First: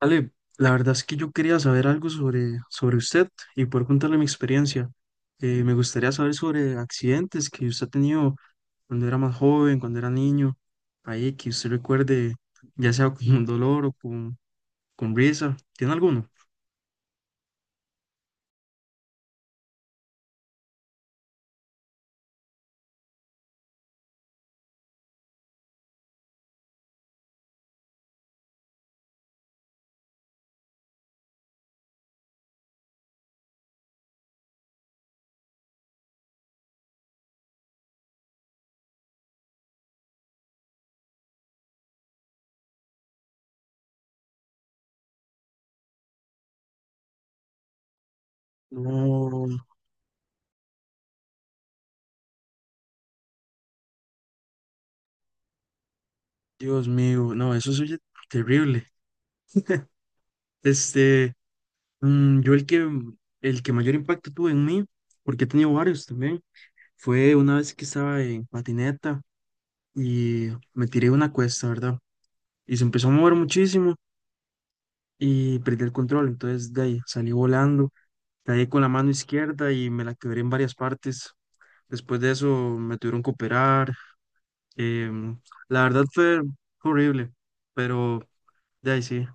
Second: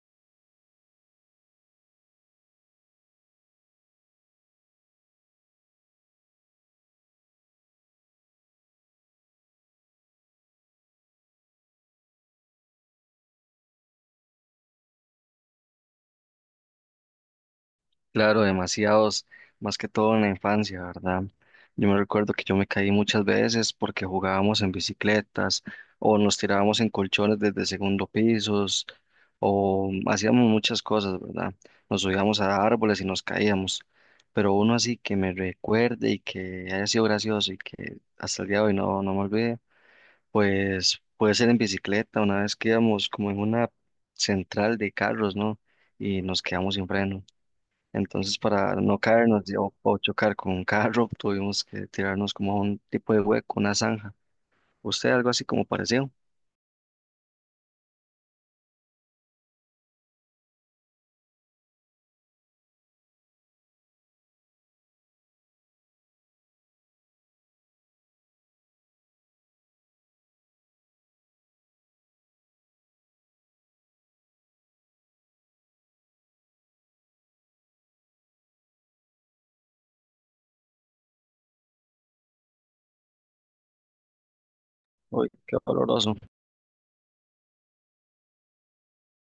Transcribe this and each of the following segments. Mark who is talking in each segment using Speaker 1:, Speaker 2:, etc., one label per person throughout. Speaker 1: Ale, la verdad es que yo quería saber algo sobre usted y poder contarle mi experiencia. Me gustaría saber sobre accidentes que usted ha tenido cuando era más joven, cuando era niño, ahí que usted recuerde, ya sea con dolor o con risa. ¿Tiene alguno?
Speaker 2: Claro, demasiados, más que todo en la infancia, ¿verdad? Yo me recuerdo que yo me caí muchas veces porque jugábamos en bicicletas o nos tirábamos en colchones desde segundo pisos o hacíamos muchas cosas, ¿verdad? Nos subíamos a árboles y nos caíamos. Pero uno así que me recuerde y que haya sido gracioso y que hasta el día de hoy no me olvide, pues puede ser en bicicleta, una vez que íbamos como en una central de carros, ¿no? Y nos quedamos sin freno. Entonces, para no
Speaker 1: No,
Speaker 2: caernos o chocar con un carro, tuvimos que tirarnos como a un tipo de hueco, una zanja. ¿Usted algo así como parecido?
Speaker 1: Dios mío, no, eso es terrible. Este, yo el que mayor impacto tuvo en mí, porque he tenido varios también, fue una vez que estaba en patineta, y me tiré una cuesta, ¿verdad? Y se empezó a mover muchísimo y perdí el control, entonces de ahí salí volando, caí con la mano izquierda y me la quebré en varias partes. Después de eso me tuvieron que operar.
Speaker 2: Uy,
Speaker 1: em,
Speaker 2: qué
Speaker 1: la verdad
Speaker 2: doloroso.
Speaker 1: fue horrible, pero de ahí sí,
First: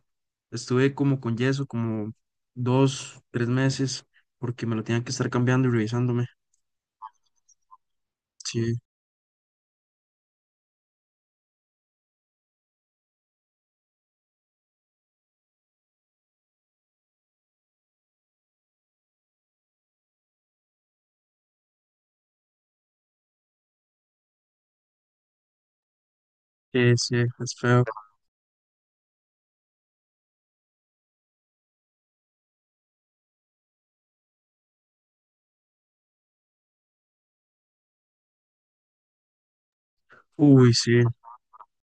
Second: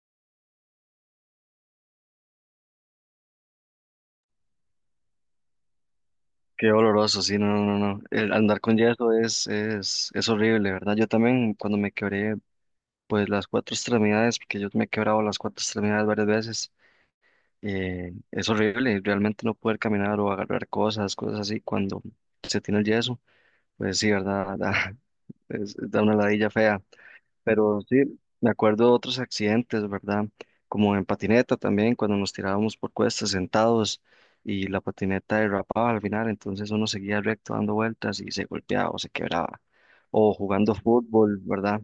Speaker 1: estuve como con yeso, como dos, tres meses, porque me lo tenían que estar cambiando y revisándome.
Speaker 2: Qué doloroso, sí, no, no, no. No. El andar
Speaker 1: Sí,
Speaker 2: con yeso es horrible, ¿verdad? Yo también cuando me quebré, pues las cuatro extremidades, porque yo me he quebrado las cuatro extremidades varias veces, es horrible, realmente no poder caminar o agarrar cosas, cosas así, cuando se tiene el yeso, pues sí, ¿verdad? Da, da una ladilla fea.
Speaker 1: sí, sí, es
Speaker 2: Pero
Speaker 1: feo.
Speaker 2: sí, me acuerdo de otros accidentes, ¿verdad? Como en patineta también, cuando nos tirábamos por cuestas sentados y la patineta derrapaba al final, entonces uno seguía recto dando vueltas y se golpeaba o se quebraba. O
Speaker 1: Uy,
Speaker 2: jugando
Speaker 1: sí.
Speaker 2: fútbol, ¿verdad?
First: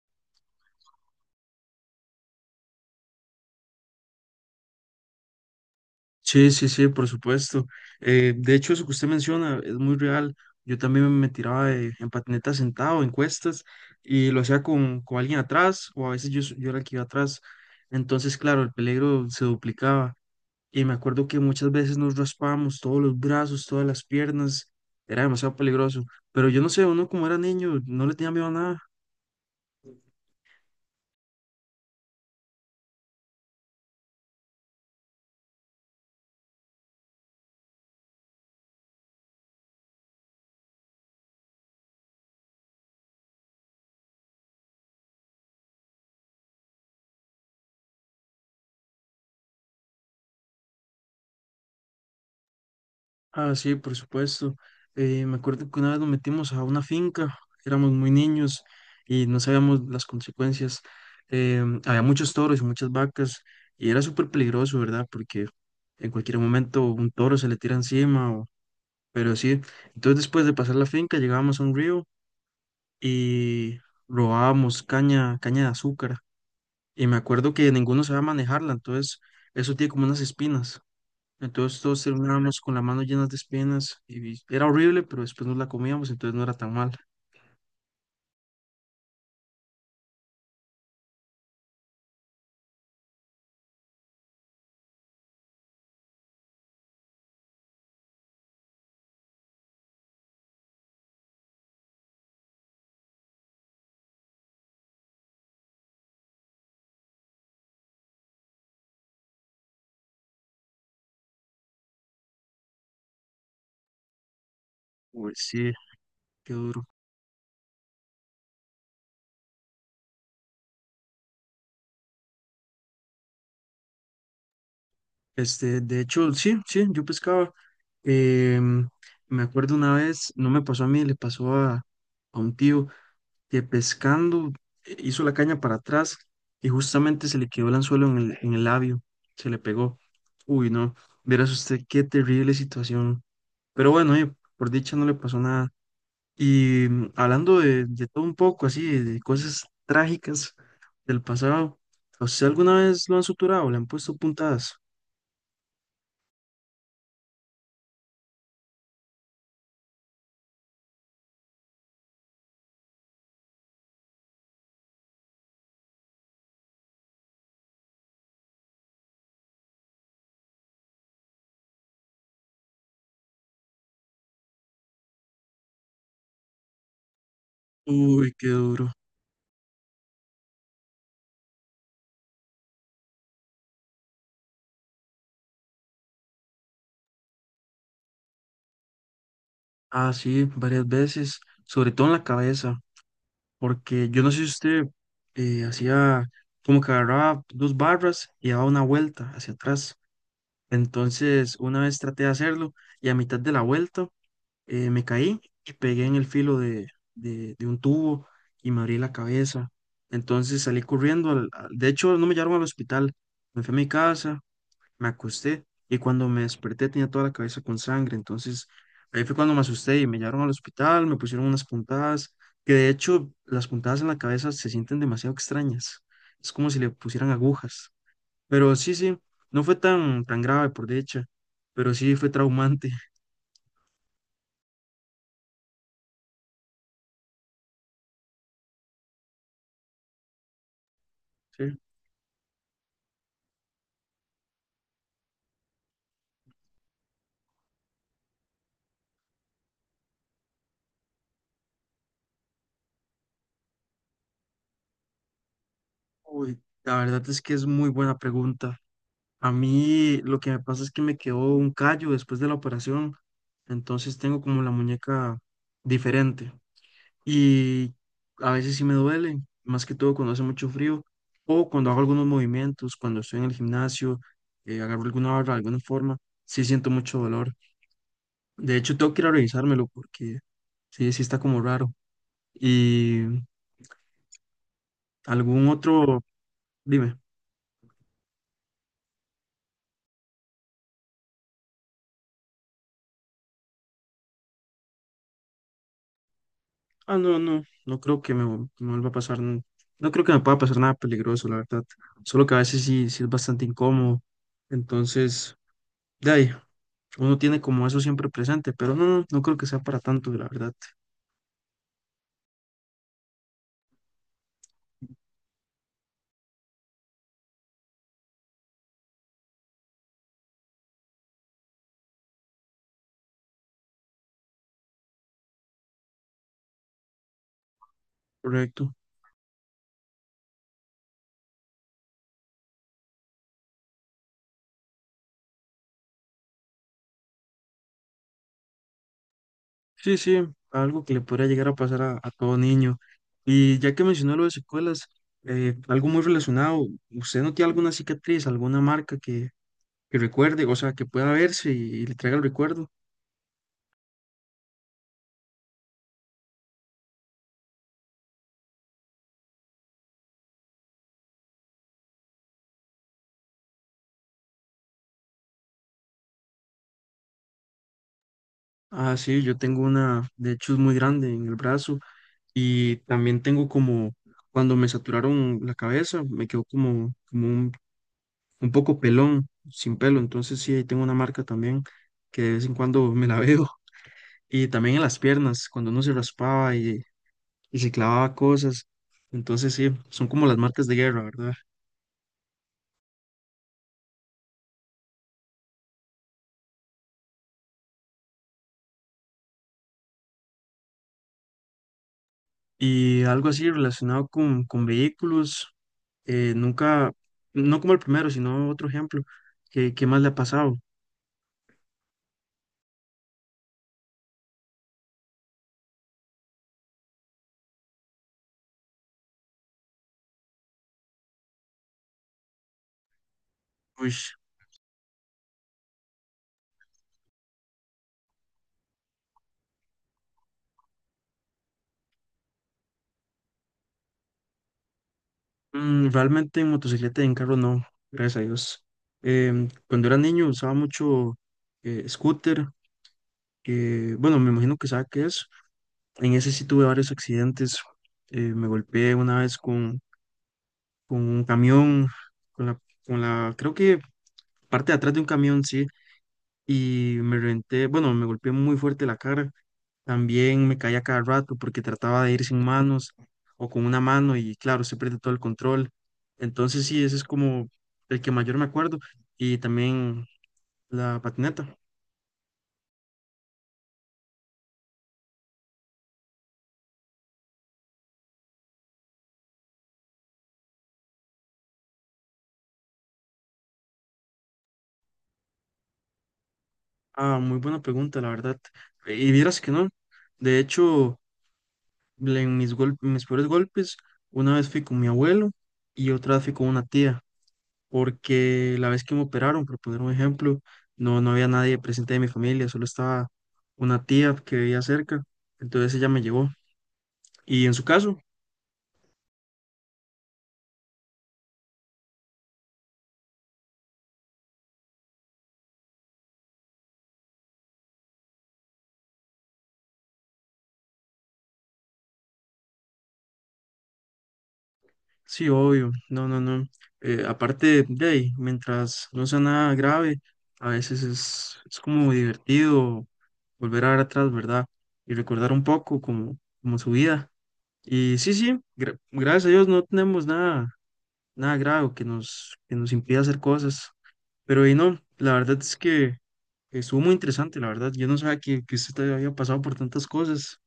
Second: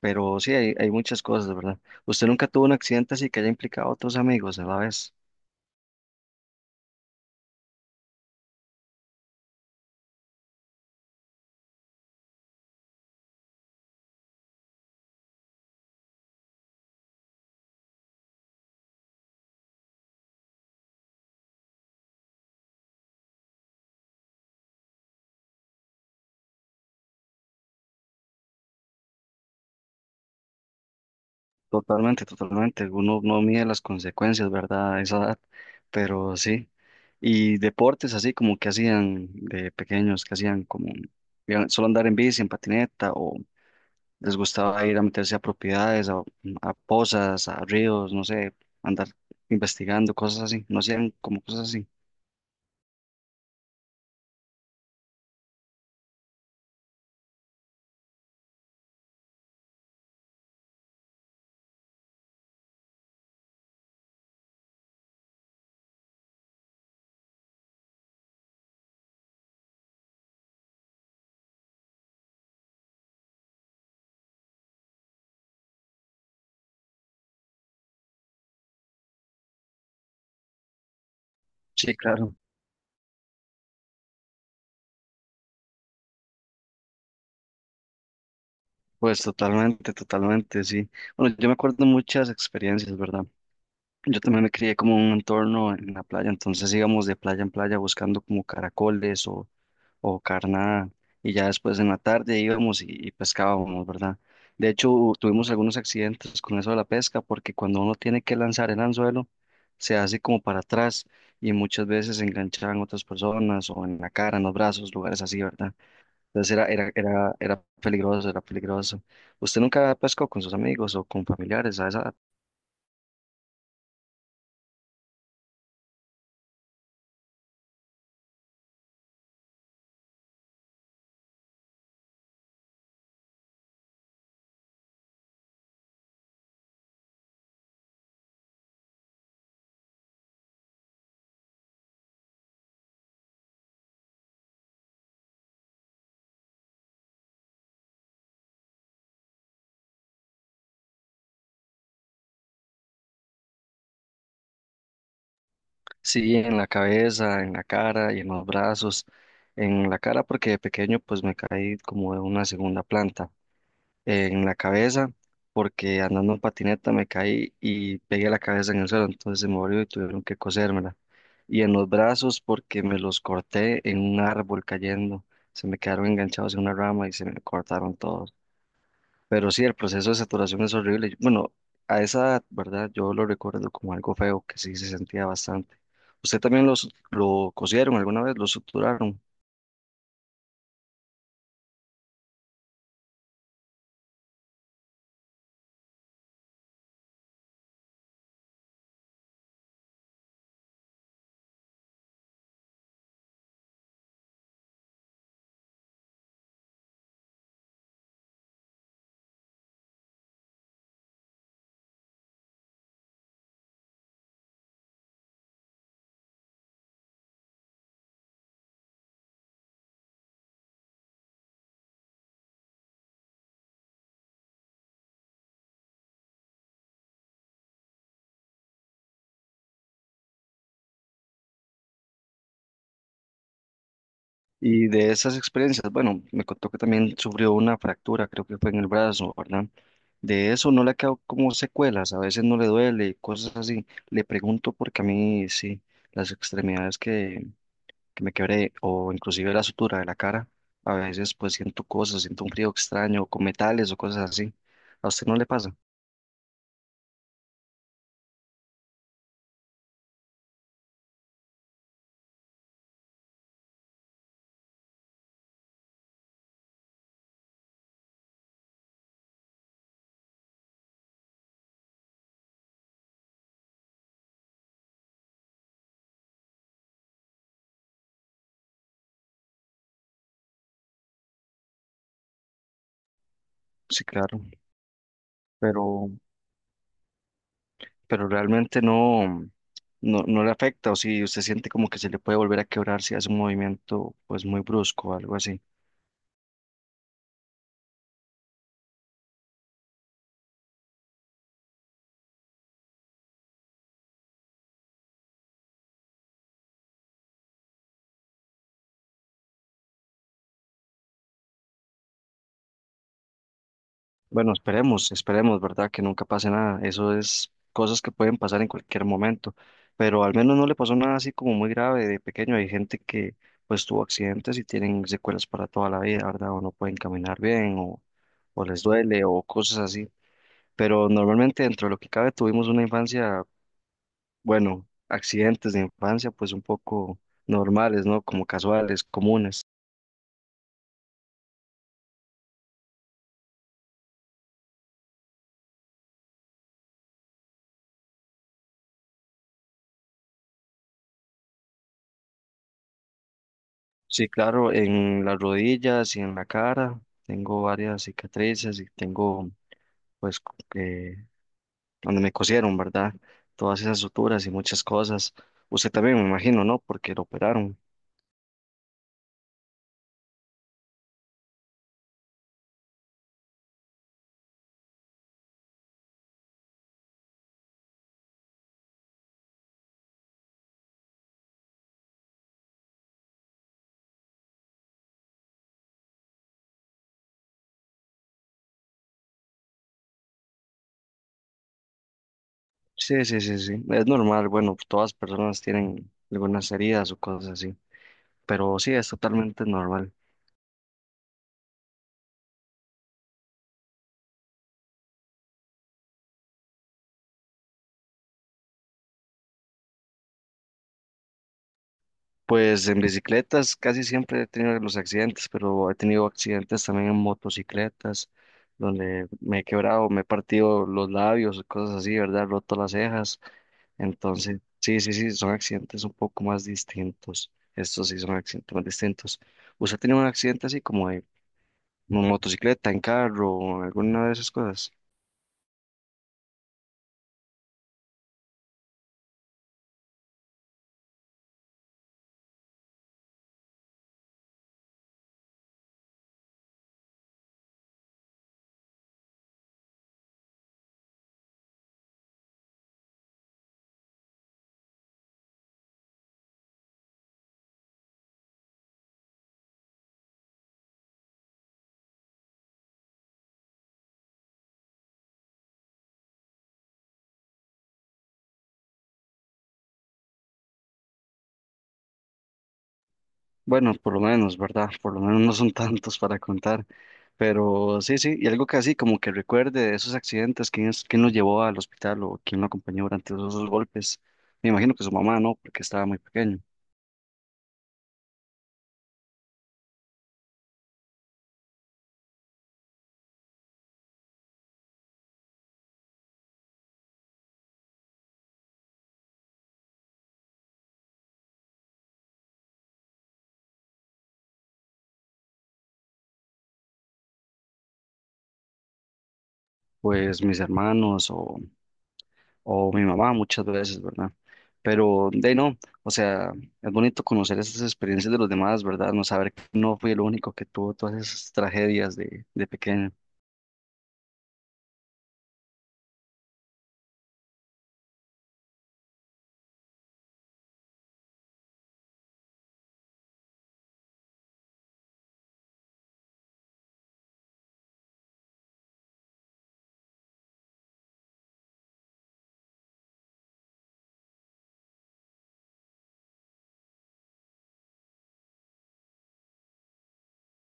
Speaker 2: Pero sí, hay muchas cosas, ¿verdad? ¿Usted nunca tuvo un accidente así que haya implicado a otros amigos a la vez?
Speaker 1: Sí, sí, sí, por supuesto. De hecho, eso que usted menciona es muy real. Yo también me tiraba en patineta sentado, en cuestas, y lo hacía con alguien atrás, o a veces yo era el que iba atrás. Entonces, claro, el peligro se duplicaba. Y me acuerdo que muchas veces nos raspábamos todos los brazos, todas las piernas. Era demasiado peligroso. Pero yo no sé, uno como era niño, no le tenía miedo a nada.
Speaker 2: Totalmente, totalmente. Uno no mide las consecuencias, ¿verdad? A esa edad, pero sí. Y deportes así como que hacían de pequeños, que hacían como iban solo andar en bici, en patineta, o les gustaba ir a meterse a propiedades, a pozas, a ríos, no sé, andar investigando, cosas así. No hacían como cosas así.
Speaker 1: Ah, sí, por supuesto. Me acuerdo que una vez nos metimos a una finca, éramos muy niños y no sabíamos las consecuencias. Había muchos toros y muchas vacas y era súper peligroso, ¿verdad? Porque en cualquier momento un toro se le tira encima, pero sí. Entonces después de pasar la finca llegábamos a un río y robábamos caña, caña de azúcar. Y me acuerdo que ninguno sabía manejarla, entonces eso tiene como unas espinas. Entonces
Speaker 2: Sí,
Speaker 1: todos
Speaker 2: claro.
Speaker 1: terminábamos con la mano llenas de espinas y era horrible, pero después nos la comíamos, entonces no era tan mal.
Speaker 2: Pues totalmente, totalmente, sí. Bueno, yo me acuerdo muchas experiencias, ¿verdad? Yo también me crié como en un entorno en la playa, entonces íbamos de playa en playa buscando como caracoles o carnada y ya después en la tarde íbamos y pescábamos, ¿verdad? De hecho, tuvimos algunos accidentes con eso de la pesca porque cuando uno tiene que lanzar el anzuelo, se hace como para atrás y muchas veces se enganchaban otras personas o en la cara, en los brazos, lugares
Speaker 1: Uy,
Speaker 2: así,
Speaker 1: sí,
Speaker 2: ¿verdad? Entonces
Speaker 1: qué
Speaker 2: era,
Speaker 1: duro.
Speaker 2: era, era, era peligroso, era peligroso. ¿Usted nunca pescó con sus amigos o con familiares a esa-
Speaker 1: Este, de hecho, sí, sí, yo pescaba. Em, Me acuerdo una vez, no me pasó a mí, le pasó a un tío que pescando hizo la caña para atrás y justamente se le quedó el anzuelo en el labio, se le pegó. Uy, no, verás usted qué terrible situación. Pero bueno, por dicha no le pasó nada. Y hablando de todo un poco, así, de cosas trágicas del pasado, ¿a ¿usted alguna vez lo han suturado, le han puesto puntadas?
Speaker 2: Sí, en la cabeza, en la cara y en los brazos. En la cara porque de pequeño pues me caí como de una segunda planta. En la cabeza porque andando en patineta me caí y pegué la cabeza en el suelo, entonces se me volvió y tuvieron que cosérmela. Y en los brazos porque me los corté en un árbol cayendo. Se me quedaron enganchados en una rama y se me cortaron
Speaker 1: Uy,
Speaker 2: todos.
Speaker 1: qué duro.
Speaker 2: Pero sí, el proceso de saturación es horrible. Bueno, a esa edad, ¿verdad? Yo lo recuerdo como algo feo, que sí se sentía bastante. ¿Usted también lo cosieron alguna vez, lo suturaron?
Speaker 1: Ah, sí, varias veces, sobre todo en la cabeza, porque yo no sé si usted hacía como que agarraba dos barras y daba una vuelta hacia atrás. Entonces, una vez traté de hacerlo y a mitad de la vuelta me caí y pegué en el filo de un tubo y me abrí la cabeza. Entonces salí corriendo, de hecho no me llevaron al hospital, me fui a mi casa, me acosté y cuando me desperté tenía toda la cabeza con sangre. Entonces ahí fue cuando me asusté y me llevaron al hospital, me pusieron unas puntadas, que de hecho las puntadas en la cabeza se sienten demasiado extrañas. Es como si le pusieran agujas. Pero sí, sí, no fue tan, tan grave por dicha, pero sí fue traumante.
Speaker 2: Y de esas experiencias, bueno, me contó que también sufrió una fractura, creo que fue en el brazo, ¿verdad? De eso no le ha quedado como secuelas, a veces no le duele, cosas así. Le pregunto porque a mí sí, las extremidades que me quebré o inclusive la sutura de la cara. A veces pues siento cosas, siento un frío extraño con metales o cosas así. ¿A usted no le pasa?
Speaker 1: Uy, la verdad es que es muy buena pregunta. A mí lo que me pasa es que me quedó un callo después de la operación, entonces tengo como la muñeca diferente y a veces sí me duele, más que todo cuando hace mucho frío o cuando hago algunos movimientos, cuando estoy en el gimnasio, agarro alguna barra, alguna forma, sí siento mucho dolor. De hecho, tengo que ir a revisármelo porque sí, sí está como raro. ¿Y
Speaker 2: Sí, claro,
Speaker 1: algún
Speaker 2: pero,
Speaker 1: otro? Dime.
Speaker 2: pero realmente no, no le afecta o si usted siente como que se le puede volver a quebrar si hace un movimiento pues muy brusco o algo así.
Speaker 1: Ah, no, no, no creo que me vuelva a pasar, no, creo que me pueda pasar nada peligroso, la verdad. Solo que a veces sí, sí es bastante incómodo. Entonces, de ahí, uno tiene como eso siempre presente, pero no, no, no creo que sea para tanto, la verdad.
Speaker 2: Bueno, esperemos, esperemos, ¿verdad? Que nunca pase nada. Eso es cosas que pueden pasar en cualquier momento. Pero al menos no le pasó nada así como muy grave de pequeño. Hay gente que pues tuvo accidentes y tienen secuelas para toda la vida, ¿verdad? O no pueden caminar bien o les
Speaker 1: Correcto.
Speaker 2: duele o cosas así. Pero normalmente dentro de lo que cabe tuvimos una infancia, bueno, accidentes de infancia pues un poco normales, ¿no? Como casuales, comunes.
Speaker 1: Sí, sí, algo que le podría llegar a pasar a todo niño. Y ya que mencionó lo de secuelas, algo muy relacionado, ¿usted no tiene alguna cicatriz, alguna marca que recuerde, o sea, que pueda verse y le traiga el recuerdo?
Speaker 2: Sí, claro, en las rodillas y en la cara. Tengo varias cicatrices y tengo pues, donde me cosieron, ¿verdad? Todas esas suturas y muchas cosas. Usted también, me imagino, ¿no? Porque lo operaron.
Speaker 1: Ah, sí, yo tengo una, de hecho es muy grande en el brazo y también tengo como, cuando me saturaron la cabeza, me quedó como un, poco pelón, sin pelo, entonces sí, ahí tengo una marca también que de vez en cuando me la veo y también en las piernas, cuando uno se raspaba y se clavaba cosas, entonces sí, son como las marcas de guerra, ¿verdad?
Speaker 2: Sí, sí, sí, sí. Es normal, bueno, todas personas tienen algunas heridas o cosas así, pero sí, es totalmente normal.
Speaker 1: Y algo así relacionado con vehículos, nunca, no como el primero, sino otro ejemplo, ¿Qué más le ha pasado?
Speaker 2: Pues en bicicletas casi siempre he tenido los accidentes, pero he tenido accidentes también en motocicletas, donde me he quebrado, me he partido los labios, cosas así, ¿verdad? Roto las cejas.
Speaker 1: Uy.
Speaker 2: Entonces, sí, sí, sí, son accidentes un poco más distintos. Estos sí son accidentes más distintos. ¿Usted ha tenido un accidente así como de motocicleta, en carro, alguna de esas cosas?
Speaker 1: Realmente en motocicleta y en carro no, gracias a Dios. Cuando era niño usaba mucho scooter, que bueno, me imagino que sabe qué es. En ese sí tuve varios accidentes. Me golpeé una vez con un camión, con la, creo que parte de atrás de un camión, sí, y me reventé, bueno, me golpeé muy fuerte la cara. También me caía cada rato porque trataba de ir sin manos o con una mano y claro, se pierde todo el control. Entonces sí, ese es como el que mayor me acuerdo. Y también la patineta.
Speaker 2: Bueno, por lo menos, ¿verdad? Por lo menos no son tantos para contar. Pero sí, sí, y algo que así como que recuerde de esos accidentes, quién es, quién lo llevó al hospital o quién lo acompañó durante esos golpes. Me imagino que su mamá, ¿no? Porque estaba muy pequeño.
Speaker 1: Ah, muy buena pregunta, la verdad. Y vieras que no. De hecho, en mis peores golpes, una vez fui con mi abuelo y otra vez fui con una tía, porque la vez que me operaron, por poner un ejemplo, no, no había nadie presente de mi familia, solo estaba una tía que vivía cerca. Entonces ella me llevó. Y en su caso,
Speaker 2: Pues mis hermanos o mi mamá muchas veces, ¿verdad? Pero de ahí no, o sea, es bonito conocer esas experiencias de los demás, ¿verdad? No saber que no fui el único que tuvo todas esas tragedias de pequeño.
Speaker 1: sí, obvio, no, no, no. Aparte de ahí, mientras no sea nada grave, a veces es como divertido volver a ver atrás, ¿verdad? Y recordar un poco como su vida. Y sí, sí, gracias a Dios no tenemos nada, nada grave que nos impida hacer cosas. Pero y no, la verdad es que estuvo muy interesante, la verdad. Yo no sabía que usted había pasado por tantas cosas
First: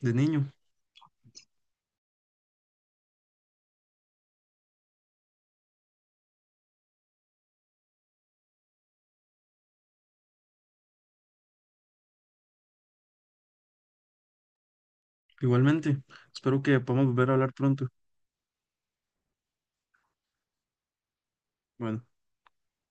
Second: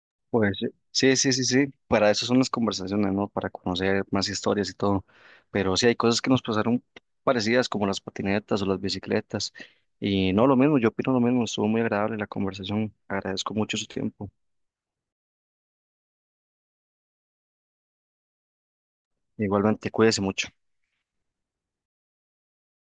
Speaker 1: de niño.
Speaker 2: Pues sí, sí, sí, sí, para eso son las conversaciones, ¿no? Para conocer más historias y todo. Pero sí hay cosas que nos pasaron parecidas, como las patinetas o las bicicletas. Y no, lo mismo, yo opino lo mismo, estuvo muy agradable la conversación. Agradezco mucho su tiempo.
Speaker 1: Igualmente, espero que podamos volver a hablar pronto.
Speaker 2: Igualmente, cuídese mucho.
Speaker 1: Bueno.